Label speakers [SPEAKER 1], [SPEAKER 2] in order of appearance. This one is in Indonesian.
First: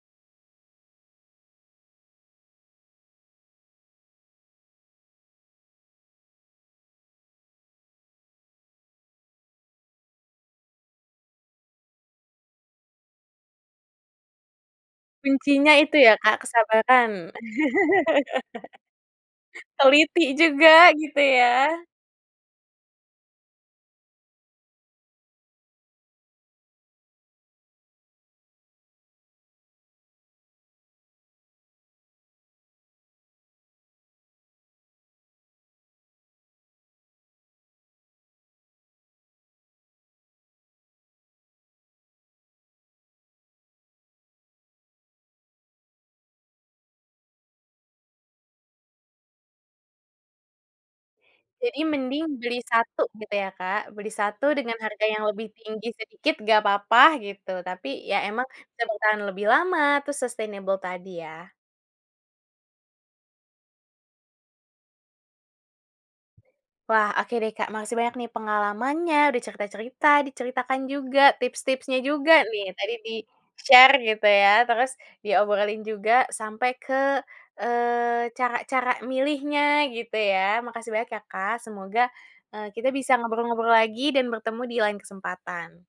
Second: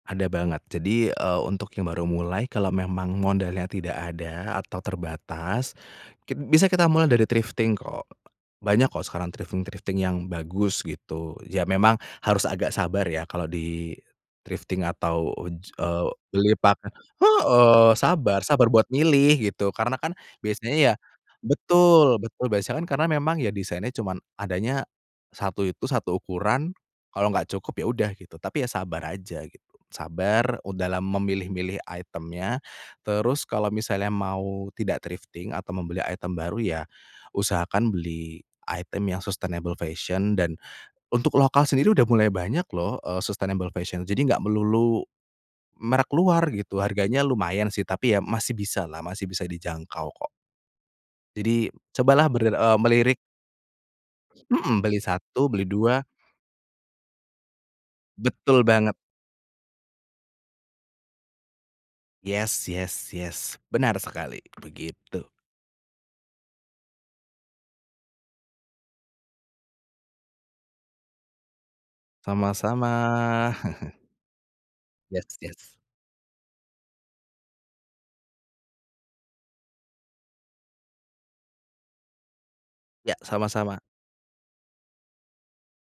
[SPEAKER 1] Ada banget jadi e untuk yang baru mulai kalau memang modalnya tidak ada atau terbatas kit bisa kita mulai dari thrifting kok. Banyak kok sekarang thrifting-thrifting yang bagus gitu, ya memang harus agak sabar ya kalau di trifting atau uj
[SPEAKER 2] Kuncinya
[SPEAKER 1] e
[SPEAKER 2] itu ya Kak,
[SPEAKER 1] beli pak
[SPEAKER 2] kesabaran.
[SPEAKER 1] heeh, sabar sabar buat milih gitu karena kan,
[SPEAKER 2] Teliti
[SPEAKER 1] biasanya
[SPEAKER 2] juga
[SPEAKER 1] ya
[SPEAKER 2] gitu ya?
[SPEAKER 1] betul betul biasanya kan, karena memang ya design-nya cuman adanya 1 itu, 1 ukuran kalau gak cukup ya, udah gitu tapi ya sabar aja gitu, sabar u dalam memilih-milih item-nya terus kalau misalnya mau tidak thrifting atau membeli item baru ya usahakan beli item yang sustainable fashion dan untuk lokal sendiri udah mulai banyak loh e sustainable fashion. Jadi gak melulu merek luar gitu, harganya lumayan sih tapi ya masih bisalah masih bisa dijangkau kok. Jadi
[SPEAKER 2] Jadi mending
[SPEAKER 1] cobalah ber
[SPEAKER 2] beli
[SPEAKER 1] e
[SPEAKER 2] 1
[SPEAKER 1] melirik.
[SPEAKER 2] gitu ya Kak, beli 1 dengan
[SPEAKER 1] Mhm, beli
[SPEAKER 2] harga yang lebih
[SPEAKER 1] 1, beli
[SPEAKER 2] tinggi
[SPEAKER 1] 2.
[SPEAKER 2] sedikit enggak apa-apa gitu, tapi ya emang
[SPEAKER 1] Betul
[SPEAKER 2] bisa
[SPEAKER 1] banget.
[SPEAKER 2] bertahan lebih lama terus sustainable tadi ya.
[SPEAKER 1] Yes, yes, yes benar sekali, begitu.
[SPEAKER 2] Wah, oke deh Kak, masih banyak nih pengalamannya udah cerita-cerita diceritakan juga tips-tipsnya juga nih,
[SPEAKER 1] Sama-sama.
[SPEAKER 2] tadi di-share gitu ya, terus
[SPEAKER 1] Yes yes.
[SPEAKER 2] diobrolin juga sampai ke e cara-cara milihnya gitu ya. Makasih banyak ya Kak semoga e kita bisa
[SPEAKER 1] Iya,
[SPEAKER 2] ngobrol-ngobrol
[SPEAKER 1] sama-sama.
[SPEAKER 2] lagi dan bertemu di lain kesempatan.